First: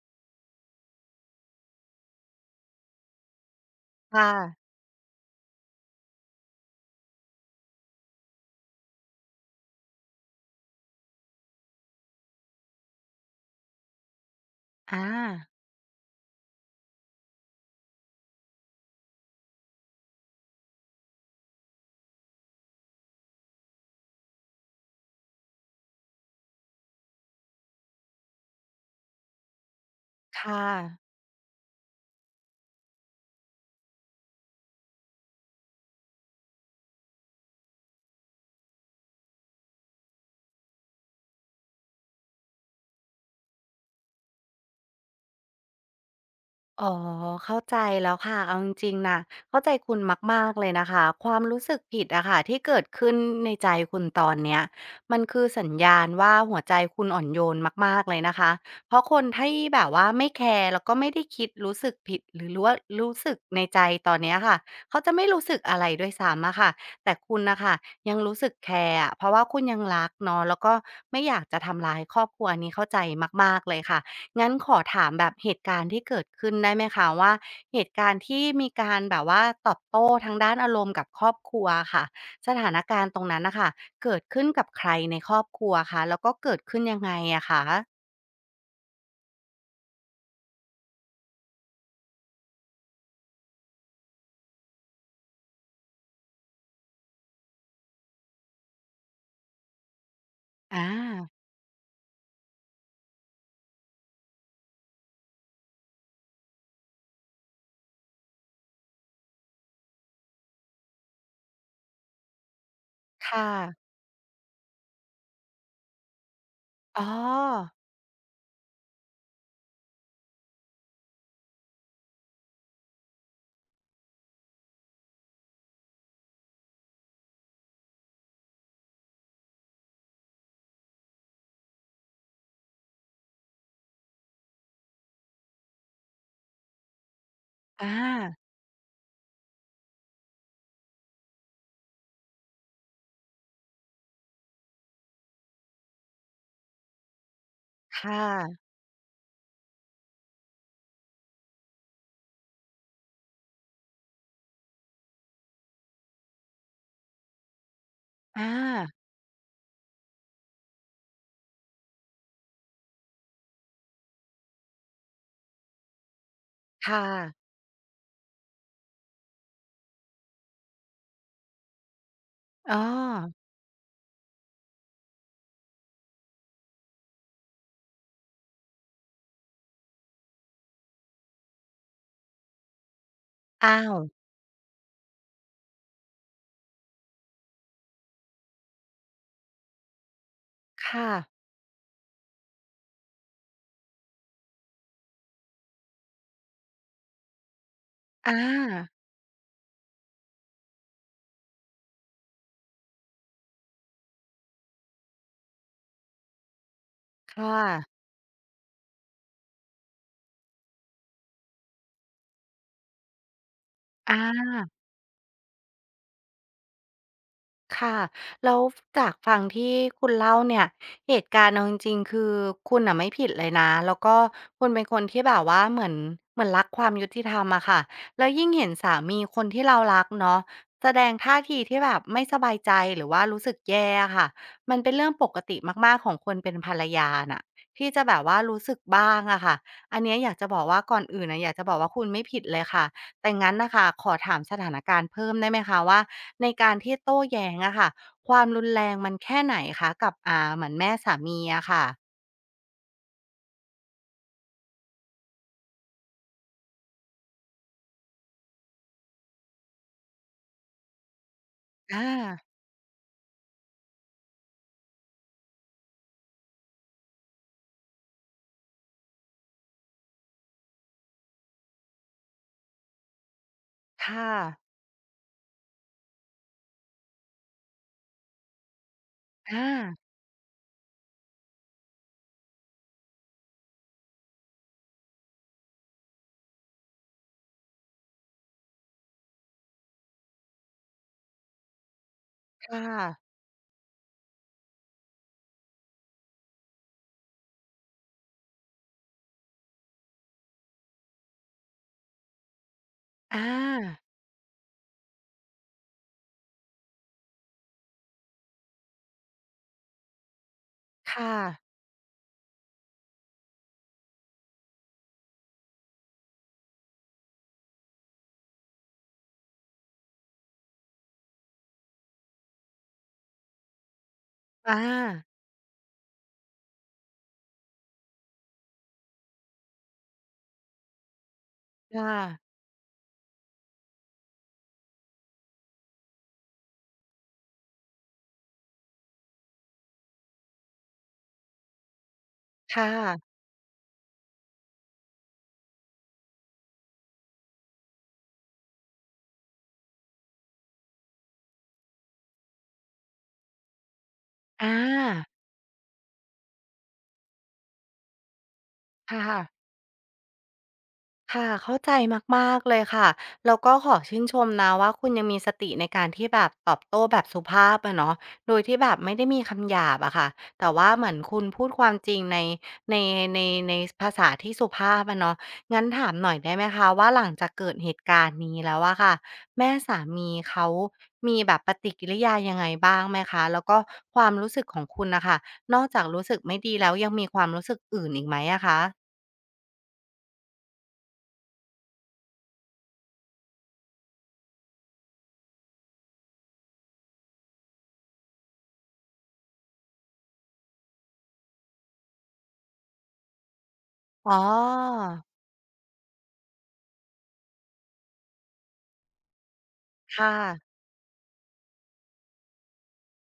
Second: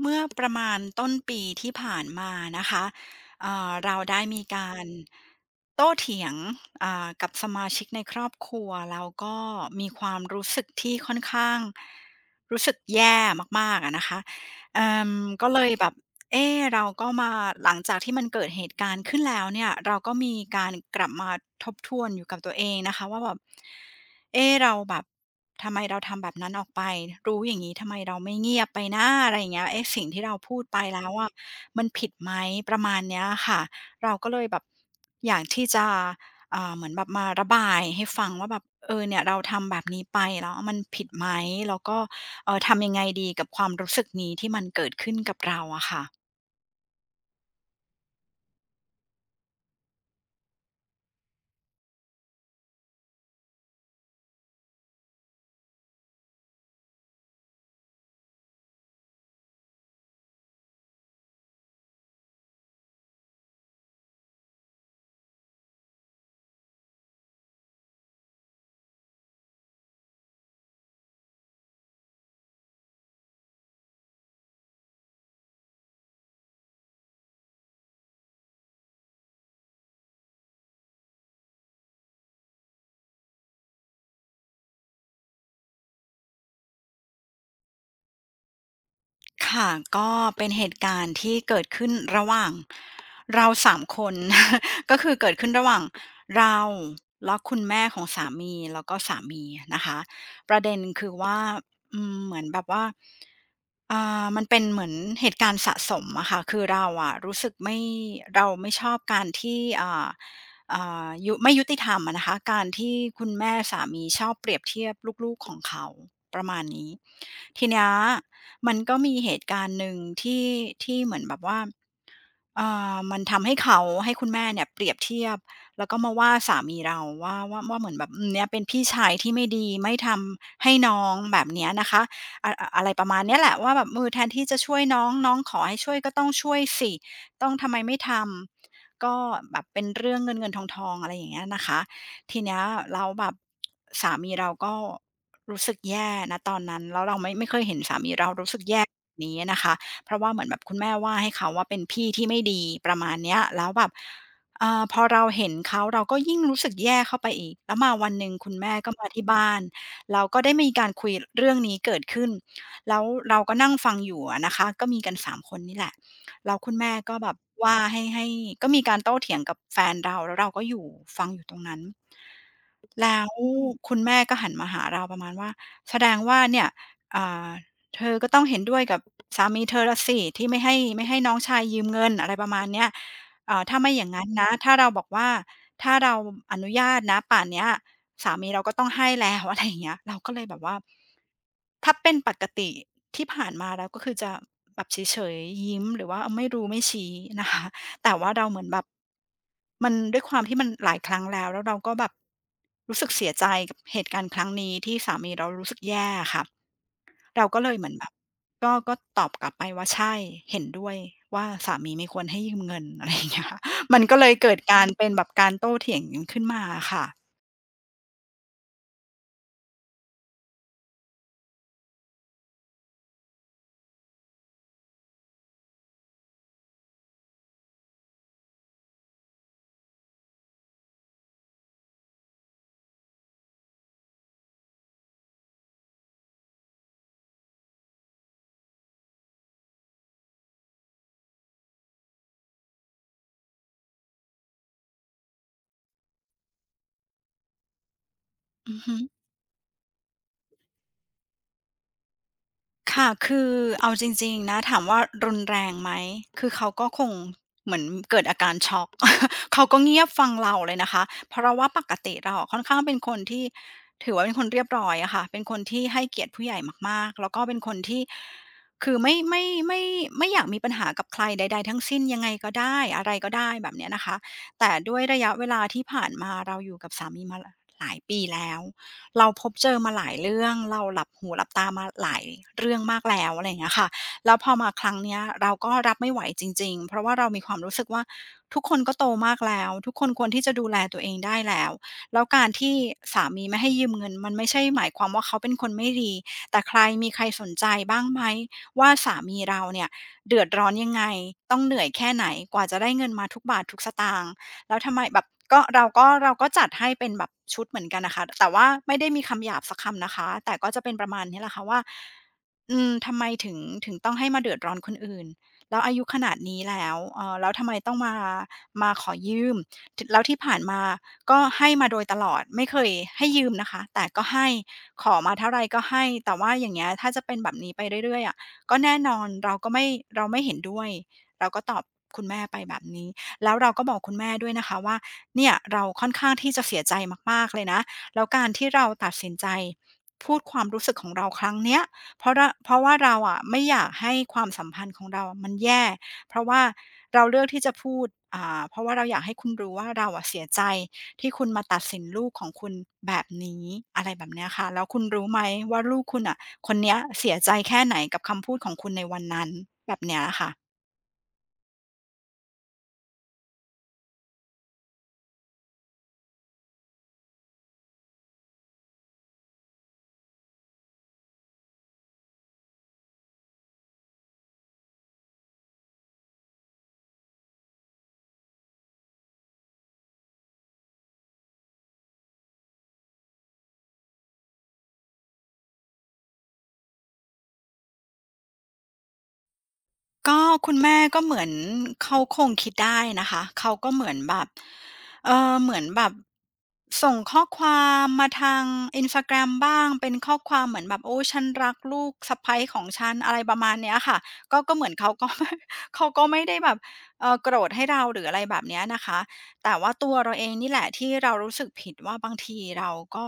เมื่อประมาณต้นปีที่ผ่านมานะคะเราคได้มี่ะการโต้เถียงกับสมาชิกในครอบครัวแล้วก็มีความรู้สึกที่ค่อนข้างรู้สึกแย่มากๆอะนะคะเอ่อาอก็เลยแบบ เอ๊เราก็มาหลังจากที่มันเกิดเหตุการณ์ขึ้นแล้วเนี่ยเราก็มีการกลับมาทบทวนอยู่กับตัวเองนะคะว่าแบบเอ๊เราแบบทำไมเราทำแบบนั้นออกไปรู้อย่างนี้ทำไมเราไม่เงียบไปนะอะไรอย่างเงี้ยเอ๊สิ่งที่เราพูดค่ะไปแล้วอะมันผิดไหมประมาณเนี้ยค่ะเราก็เลยแบบอยากที่จะเหมือนแบบมาระบายให้ฟังว่าแบบเออเนี่ยเราทำแบบนี้ไปแล้วมันผิดไหมแล้วก็เออทำยังไงดีกับความรู้สึกนี้ที่มันเกิดขึ้นกับเราอะค่ะ อ๋อเข้าใจแล้วค่ะเอาจริงๆนะเข้าใจคุณมากๆเลยนะคะความรู้สึกผิดอะค่ะที่เกิดขึ้นในใจคุณตอนเนี้ยมันคือสัญญาณว่าหัวใจคุณอ่อนโยนมากๆเลยนะคะเพราะคนที่แบบว่าไม่แคร์แล้วก็ไม่ได้คิดรู้สึกผิดหรือรู้ว่ารู้สึกในใจตอนเนี้ยค่ะเขาจะไม่รู้สึกอะไรด้วยซ้ำอะค่ะแต่คุณนะคะยังรู้สึกแคร์อะเพราะว่าคุณยังรักเนาะแล้วก็ไม่อยากจะทำร้ายครอบครัวอันนี้เข้าใจมากๆเลยค่ะ งั้นขอถามแบบเหตุการณ์ที่เกิดขึ้นได้ไหมคะว่าเหตุการณ์ที่มีการแบบว่าตอบโต้ทางด้านอารมณ์กับครอบครัวค่ะสถานการณ์ตรงนั้นน่ะค่ะเกิดขึ้นกับใครในครอบครัวคะแล้วก็เกิดขึ้นยังไงอะคะค่ะก็เป็นเหตุการณ์ที่เกิดขึ้นระหว่างเราสามคน ก็คือเกิดขึ้นระหว่างเราแล้วคุณแม่ของสามีแล้วก็สามีนะคะประเด็นอาคือว่าอืมเหมือนแบบว่า มันเป็นเหมือนเหตุการณ์สะสมอะค่ะ คือเราอะรู้สึกไม่เราไม่ชอบการที่ยุไม่ยุติธรรมอะนะคะการที่คุณค่ะแม่สามีชอบเปรียบเทียบลูกๆของเขาประมาณนี้อ๋อทีเนี้ยมันก็มีเหตุการณ์หนึ่งที่ที่เหมือนแบบว่า อ่มันทำให้เขาให้คุณแม่เนี่ยเปรียบเทียบแล้วก็มาว่าสามีเราว่าเหมือนแบบอืมเนี่ยเป็นพี่ชายที่ไม่ดีไม่ทำให้น้องแบบเนี้ยนะคะอะไรประมาณเนี้ยแหละว่าแบบมือแทนที่จะช่วยน้องน้องขอให้ช่วยก็ต้องช่วยสิต้องทำไมอาไม่ทำก็แบบเป็นเรื่องเงินๆทองๆองอะไรอย่างเงี้ยนะคะทีเนี้ยแล้แบบสามีเราก็รู้สึกแย่นะตอนนั้นแล้วเราไม่เคยเห็นสามีค่ะเรารู้สึกแย่แบบนี้นะคะ เพราะว่าเหมือนแบบคุณแม่ว่าให้เขาว่าเป็นพี่ที่ไม่ดีประมาณเนี้ยแล้วแบบอ่อพอเราเห็นเขาเราก็ยิ่งรู้สึกแย่เข้าไปอีกแล้วมาวันหนึ่งอาคุณแม่ก็มาที่บ้านเราก็ได้มีการคุยเรื่องนี้เกิดขึ้นแล้วเราก็นั่งฟังอยู่อะนะคะก็มีกันสามคนนี่แหละแล้วคุณแม่ค่ะก็แบบว่าให้ก็มีการโต้เถียงกับแฟนเราแล้วเราก็อยู่ฟังอยู่ตรงนั้นอ้อแล้วคุณแม่ก็หันมาหาเราประมาณว่าแสดงว่าเนี่ยอ่า เธอก็ต้องเห็นด้วยกับสามีเธอละสิที่ไม่ให้น้องชายยืมเงินอะไรประมาณเนี้ยอ้าถ้าไม่วอย่างงั้นนะถ้าเราบอกว่าถ้าเราอนุญาตนะป่านเนี้ยสามีเราก็ต้องให้แล้ว อะไรอย่างเงี้ยเราก็เลยแบบว่าค่ะถ้าเป็นปกติที่ผ่านมาแล้วก็คือจะแบบเฉยๆยิ้มหรือว่าไม่รู้ไม่ชี้นะคะแต่อว่าเราเหมือนแบบามันด้วยความที่มันหลายครั้งแล้วแล้วเราก็แบบรู้สึกเสียใจกับเหตุการณ์ครั้งนี้ที่สามีเรารู้สึกแย่อะค่ะ เราก็ค่ะเลยเหมือนแบบก็ตอบกลับไปว่าใช่เห็นด้วยว่าสามีไม่ควรให้ยืมเงินอะไรอย่างเงี้ยค่ะมันก็เลยเกิอา ดการเป็นแบบการโต้เถียงกันขึ้นมาอะค่ะค่ะแล้วจากฟังที่คุณเล่าเนี่ยเหตุการณ์เอาจริงๆคือคุณน่ะไม่ผิดเลยนะแล้วก็คุณเป็นคนที่แบบว่าเหมือนรักความยุติธรรมอะค่ะแล้วยิ่งเห็นสามีคนที่เรารักเนาะแสดงท่าทีที่แบบไม่สบายใจหรือว่ารู้สึกแย่อะค่ะมันเป็นเรื่องปกติมากๆของคนเป็นภรรยาน่ะที่จะแบบว่ารู้สึกบ้างอะค่ะอันเนี้ยอยากจะบอกว่าก่อนอื่นน่ะอยากจะบอกว่าคุณไม่ผิดเลยค่ะแต่งั้นน่ะค่ะขอถามสถานการณ์เพิ่มได้ไหมคะว่า ในการที่โต้แย้งอะค่ะความรุนอือแรฮึ งมันแค่ไหนคะกับเหมือนแม่สามีอะค่ะค่ะคือเอาจริงๆนะถามว่ารุนแรงไหม คือเขาก็คงเหมือนเกิดอาการช็อก เขาก็เงียบฟังเราเลยนะคะ เพราะว่าปกอติเราอะาค่อนข้างเป็นคนที่ถือว่าเป็นคนเรียบร้อยอะค่ะเป็นคนที่ให้เกียรติผู้ใหญ่มากๆแล้วก็เป็นคนที่คือไม่อยากมีปัญหากับใครใดๆทั้งสิ้นยังไงก็ได้อะไรก็ได้แบบเนี้ยนะคะ ค่ะแต่ด้วยระยะเวลาที่ผ่านมาเราอยู่กับสามีมาหลายปีแล้ว เราพบอาเจอมาหลายเรื่องเราหลับหูหลับตามาหลายเรื่องมากแล้วอะไรอย่างเงี้ยค่ะแล้วพอมาครั้งเนี้ยเราก็รับไม่ไหวจริงๆเพราะว่าเรามีความรู้สึกว่าทุกคนก็โตมากแล้วทุกคนควรที่จะดูแลตัวเองได้แล้วแล้วการที่ค่ะสามีไม่ให้ยืมเงินมันไม่ใช่หมายความว่าเขาเป็นคนไม่ดีแต่ใครมีใครสนใจบ้างไหมว่าสามีเราเนี่ยเดือดร้อนยังไงต้องเหนื่อยแค่ไหนกว่าจะได้เงินมาทุกอาบาททุกสตางค์ แล้วทำไมแบบก็เราก็เราก็จัดให้เป็นแบบชุดเหมือนกันนะคะแต่ว่าไม่ได้มีคำหยาบสักคำนะคะแต่ก็จะเป็นประมาณค่ะนี้แหละค่ะว่าทำไมถึงต้องให้มาเดือดร้อนคนอื่นแล้วอายุขนาดนี้แล้วแล้วทำไมต้องมาขอยืมแล้วที่ผ่านมาก็ให้มาโดยตลอดไม่เคยให้ยืมนะคะแต่ก็ให้อาขอมาเท่าไรก็ให้แต่ว่าอย่างเงี้ยถ้าจะเป็นแบบนี้ไปเรื่อยๆอะก็แน่นอนเราก็ไม่เราไม่เห็นด้วยเราก็ตอบค่ะคุณแม่ไปแบบนี้ แล้วเราก็บอกคุณแม่ด้วยนะคะว่าเนี่ยเราค่อนข้างที่จะเสียใจมากๆเลยนะแล้วการที่เราตัดสินใจพูดความรู้สึกของเราครั้งเนี้ยเพราะค่ะว่าเราอะไม่อยากให้ความสัมพันธ์ของเรามันแย่เพราะว่าเราเลือกที่จะพูดเพราะว่าเราอยากให้คุณรู้ว่าเราอะเสียใจที่คุณมาตัดสินลูกของคุณแบบนี้อะไรแบบเนี้ยค่ะอาแล้วคุณรู้ไหมว่าลูกคุณน่ะคนเนี้ยเสียใจแค่ไหนกับคำพูดของคุณในวันค่ะ นั้นแบบเนี้ยค่ะ ค่ะเข้าใจมากๆเลยค่ะแล้วก็ขอชื่นชมนะว่าคุณยังมีสติในการที่แบบตอบโต้แบบสุภาพอะเนาะโดยที่แบบไม่ได้มีคำหยาบอะค่ะแต่ว่าเหมือนคุณพูดความจริงในในในภาษาที่สุภาพอะเนาะงั้นถามหน่อยได้ไหมคะว่าหลังจากเกิดเหตุการณ์นี้แล้วอะค่ะแม่สามีเขามีแบบปฏิกิริยายังไงบ้างไหมคะแล้วก็ความรู้สึกของคุณน่ะค่ะนอกจากรู้สึกไม่ดีแล้วยังมีความรู้สึกอื่นอีกไหมอะคะก็คุณแม่ก็เหมือนเขาคงคิดได้นะคะเขาก็เหมือนแบบเหมือนแบบส่งข้อความมาทาง Instagram บ้างเป็นข้อความเหมือนแบบโอ้ฉันรักลูกสะใภ้ของฉันอะไรประมาณเนี้ยค่ะอ๋อก็เหมือนเขาก็ เขาก็ไม่ได้แบบโกรธให้เราหรืออะไรแบบเนี้ยนะคะแต่ว่าตัวเราค่ะ เองนี่แหละที่เรารู้สึกผิดว่าบางทีเราก็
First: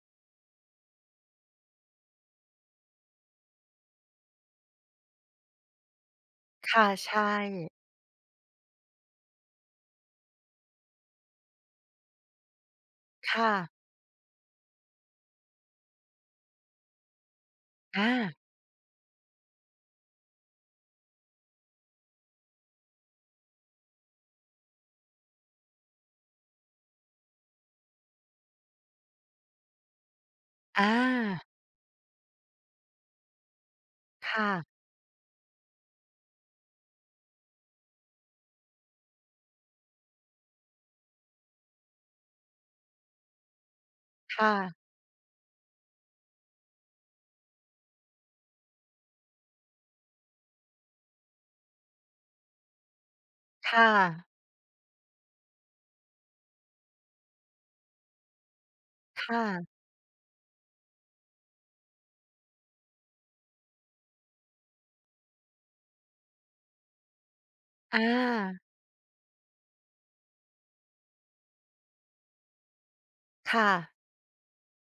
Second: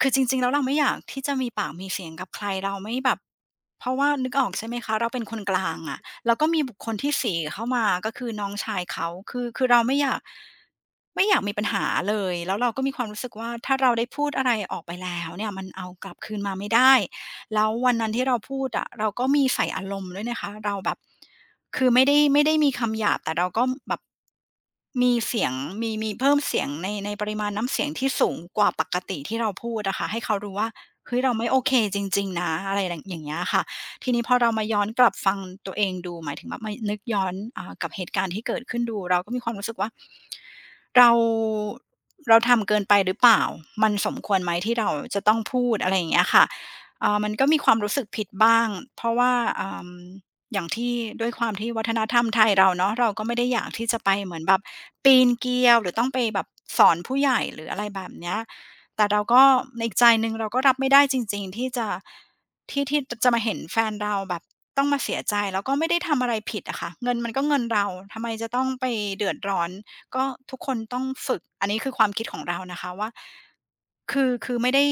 คือจริงๆแล้วเราไม่อยากที่จะมีปากมีเสียงกับใครเราไม่แบบเพราะว่านึกออกใช่ไหมคะเราเป็นคนกลางอะแล้วก็มีบุคคค่ะลที่ใช่เข้ามาก็คือน้องชายเขาคือเราไม่อยากไม่อยากมีปัญหาเลยแล้วเราก็มีความรู้สึกว่าค่ะถ้าเราได้พูดอะไรออกไปแล้วเนี่ยมันเอากลับคืนมาไม่ได้ แล้ววันนั้อานที่เราพูดอะเราก็มีใส่อารมณ์ด้วยนะคะเราแบบคือไม่ได้มีคำหยาบแต่เราก็แบบมีเสียงมีเพิ่มเสียงในปริมาณน้ำเสียงที่สูงกว่าปกติที่เราพูดอะค่ะให้เขารู้ว่าอเฮ้ยเราาไม่โอเคจริงๆนะอะไรอย่างเงี้ยค่ะทีนี้พอเราค่ะมาย้อนกลับฟังตัวเองดูหมายถึงแบบมานึกย้อนกับเหตุการณ์ที่เกิดขึ้นดูเราก็มีความรู้สึกว่าเราเราทำเกินไปหรือเปล่ามันสมควรไหมค่ะที่เราจะต้องพูดอะไรอย่างเงี้ยค่ะ มันก็มีความรู้สึกผิดบ้างเพราะว่าอมอย่างที่ด้วยความที่วัฒนธรรมไทยเราเนาะเราก็ไม่ได้อยากที่ค่ะจะไปเหมือนแบบปีนเกลียวหรือต้องไปแบบสอนผู้ใหญ่หรืออะไรแบบเนี้ยแต่เราก็ค่ะในอีกใจหนึ่งเราก็รับไม่ได้จริงๆที่จะที่จะมาเห็นแฟนเราแบบต้องมาเสียใจแล้วก็ไม่ได้ทำอะไรผิดอะค่ะเงินมันก็เงินเราอทำไมจะต้องาไปเดือดร้อนก็ทุกคนต้องฝึกอันนี้คือความคิดของเรานะคะว่า ค่ะคือไม่ได้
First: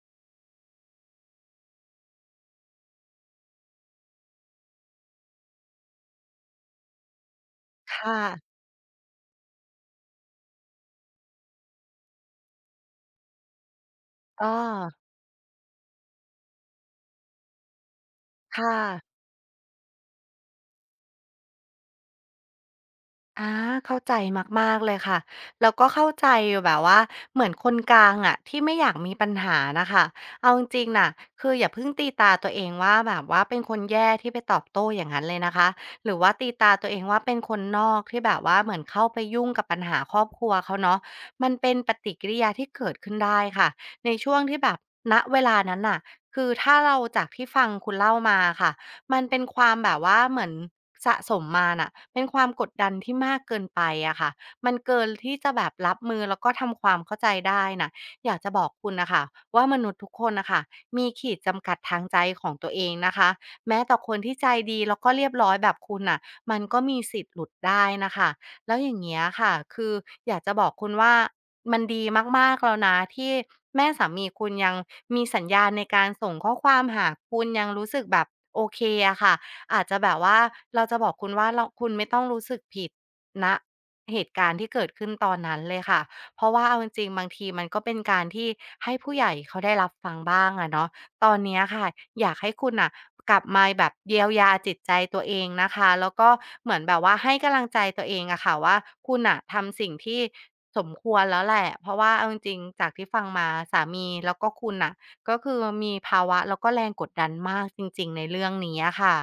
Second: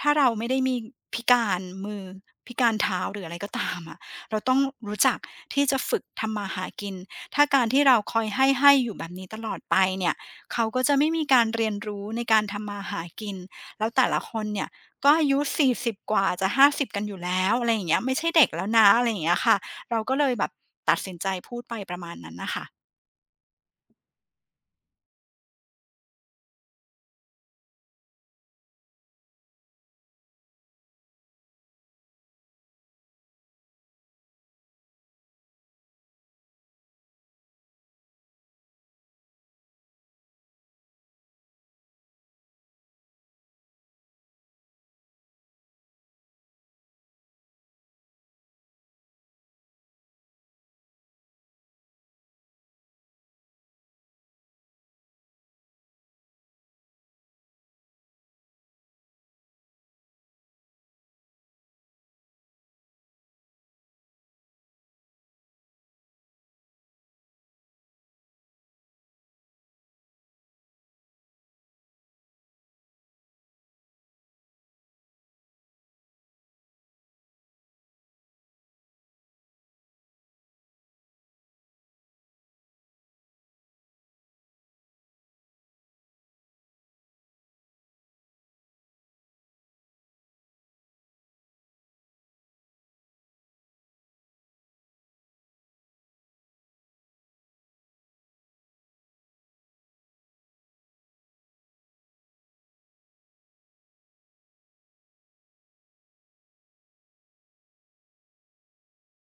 ถ้าเราไม่ได้มีพิการมือพิการเท้าหรืออะไรก็ตามอะเราต้องรู้จักที่จะฝึกทำมาหากินถ้าการที่เราคค่ะอยให้อยู่แบบนี้ตลอดไปเนี่ยเขาก็จะไม่มีการเรียนรู้ในการทำมาหากินแล้วแต่ละคนอ้อเนี่ยก็อายุ40กว่าจะ50กันอยู่แล้วอะไรอย่างเงี้ยไม่ใช่เด็กแล้วค่ะ นะอะไรอย่างเงี้ยค่ะเราก็เลยแบบตัดสินใจพูดไปประมาณนั้นน่ะค่ะ อาเข้าใจมากๆเลยค่ะแล้วก็เข้าใจแบบว่าเหมือนคนกลางอะที่ไม่อยากมีปัญหานะคะเอาจริงๆน่ะคืออย่าเพิ่งตีตาตัวเองว่าแบบว่าเป็นคนแย่ที่ไปตอบโต้อย่างนั้นเลยนะคะหรือว่าตีตาตัวเองว่าเป็นคนนอกที่แบบว่าเหมือนเข้าไปยุ่งกับปัญหาครอบครัวเขาเนาะมันเป็นปฏิกิริยาที่เกิดขึ้นได้ค่ะในช่วงที่แบบณเวลานั้นน่ะคือถ้าเราจากที่ฟังคุณเล่ามาค่ะ มันเป็นความแบบว่าเหมือนสะสมมาน่ะเป็นความกดดันที่มากเกินไปอะค่ะมันเกินที่จะแบบรับมือแล้วก็ทำความเข้าใจได้น่ะอยากจะบอกคุณน่ะค่ะว่ามนุษย์ทุกคนน่ะค่ะมีขีดจำกัดทางใจของตัวเองนะคะแม้แต่คนที่ใจดีแล้วก็เรียบร้อยแบบคุณน่ะมันก็มีสิทธิ์หลุดได้น่ะค่ะ แล้วอย่างเงี้ยค่ะคืออยากจะบอกคุณว่ามันดีมากๆแล้วนะที่แม่สามีคุณยังมีสัญญาณในการส่งข้อความหาคุณยังรู้สึกแบบโอเคอะค่ะอาจจะแบบว่าเราจะบอกคุณว่าเราคุณไม่ต้องรู้สึกผิดณเหตุการณ์ที่เกิดขึ้นตอนนั้นเลยค่ะเพราะว่าเอาจริงๆบางทีมันก็เป็นการที่ให้ผู้ใหญ่เขาได้รับฟังบ้างอะเนาะ ตอนเนี้ยค่ะอยากให้คุณน่ะกลับมาแบบเยียวยาจิตใจตัวเองนะคะแล้วก็เหมือนแบบว่าให้กำลังใจตัวเองอะค่ะว่าคุณน่ะทำสิ่งที่สมควรแล้วแหละเพราะว่าเอาจริงๆจากที่ฟังมาสามีแล้วก็คุณน่ะก็คือมีภาวะแล้วก็แรงกดดันมากจริงๆในเรื่องนี้อะค่ะ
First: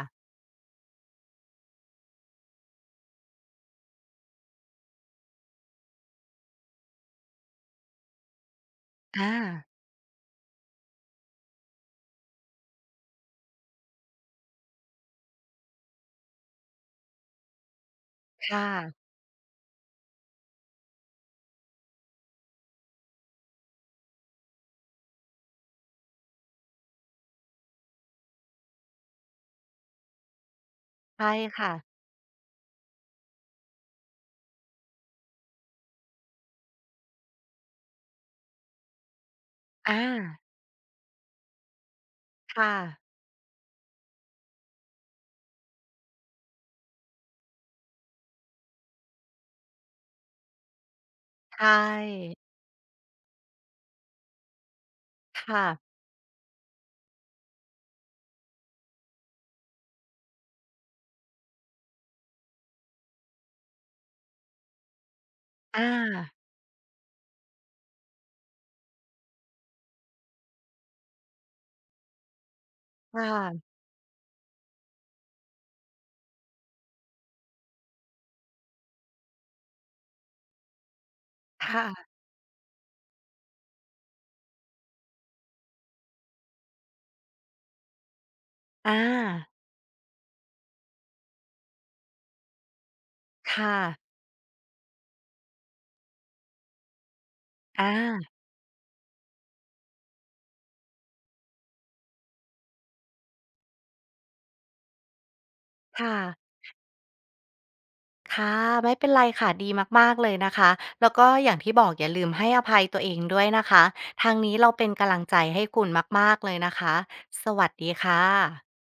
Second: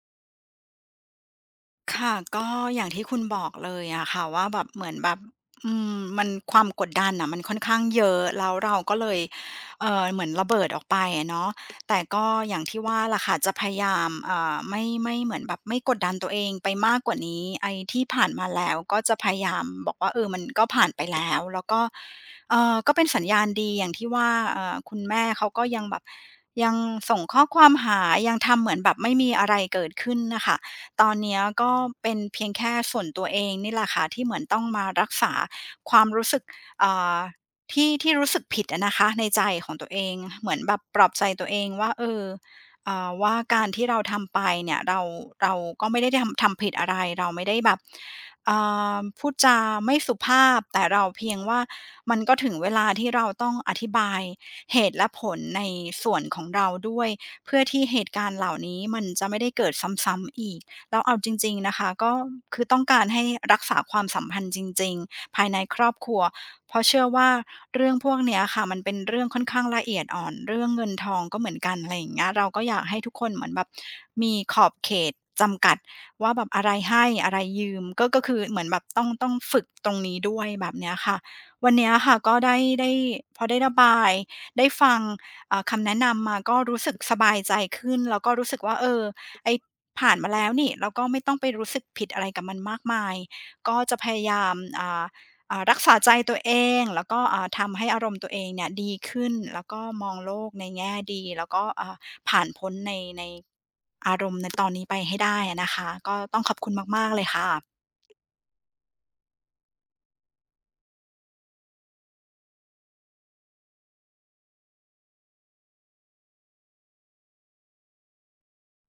ค่ะก็อย่างที่คุณบอกเลยอะค่ะว่าแบบเหมือนแบบมันความกดดันน่ะมันค่อนข้างเยอะแล้วเราก็เลยอาเหมือนระเบิดออกไปอะเนาะแต่ก็อย่างที่ว่าล่ะค่ะจะพยายามไม่เหมือนแบบไม่กดดันตัวเองไปมากกว่านี้ไอ้ที่ผ่านมาค่ะแล้วก็จะพยายามบอกว่าเออมันก็ผ่านไปแล้วแล้วก็ก็เป็นสัญญาณดีอย่างที่ว่าคุณแม่เขาก็ยังแบบยังส่งข้อความหายังทำเหมือนแบบไม่มีอะไรเกิดขึ้นน่ะค่ะ ตอนใช่เนี้ยก็ค่ะเป็นเพียงแค่ส่วนตัวเองนี่แหละค่ะที่เหมือนต้องมารักษาความรู้สึกอ่าที่รู้สึกผิดอะนะคะในใจของตัวเออางเหมือนแบบปลอบใจตัวเองว่าเออค่ะว่าการที่เราทำไปเนี่ยเราก็ไม่ได้ทำผิดอะไรเราไม่ได้แบบอ่พูดจาไม่สุภาพแต่เราเพียงใชว่ามันก็่ถึงเวลาที่เราต้องอธิบายเหตุและผลในค่ะส่วนของเราด้วยเพื่อที่เหตุการณ์เหล่านี้มันจะไม่ได้เกิดซ้ำๆอีก แล้วเอาจริงๆนะคะก็คือต้องการให้รักษาความสัมพันธ์จริงๆภายในครอาอบครัวเพราะเชื่อว่าเรื่องพวกเนี้ยค่ะมันเป็นเรื่องค่อนข้างละเอียดอ่อนเรื่องเงินทองก็เหมือนกันอะไรอย่างเงี้ยเราก็อยากให้ทุกคคนเหมือนแบบ่ะมีขอบเขตจำกัดว่าแบบอะไรให้อะไรยืมก็คือเหมือนแบบต้องฝึกตรงนี้ด้วยแบบเนี้ยค่ะวันเนี้ยค่ะค่ะก็ได้ได้พอได้ระบายได้ฟังคำแนะนำมาก็รู้สึกสบายใจขึ้นแล้วก็รู้สึกว่าเออาอไอ้ ผ่านมาแล้วนี่เราก็ไม่ต้องไปรู้สึกผิดอะไรกับมันมากมายก็ค่ะจะพยายามรักษาใจตัวเองแล้วก็ทำให้อาอารมณ์ตัวเองเนี่ยดีขึ้นแล้วก็มองโลกในแง่ดีแล้วก็ผ่านพ้นในในอารมณ์ในตอนนี้ไปให้ได้อะนะคะค่ะ ก็ต้องขอบคุณมากๆเลยค่ะค่ะไม่เป็นไรค่ะดีมากๆเลยนะคะแล้วก็อย่างที่บอกอย่าลืมให้อภัยตัวเองด้วยนะคะทางนี้เราเป็นกำลังใจให้คุณมากๆเลยนะคะสวัสดีค่ะ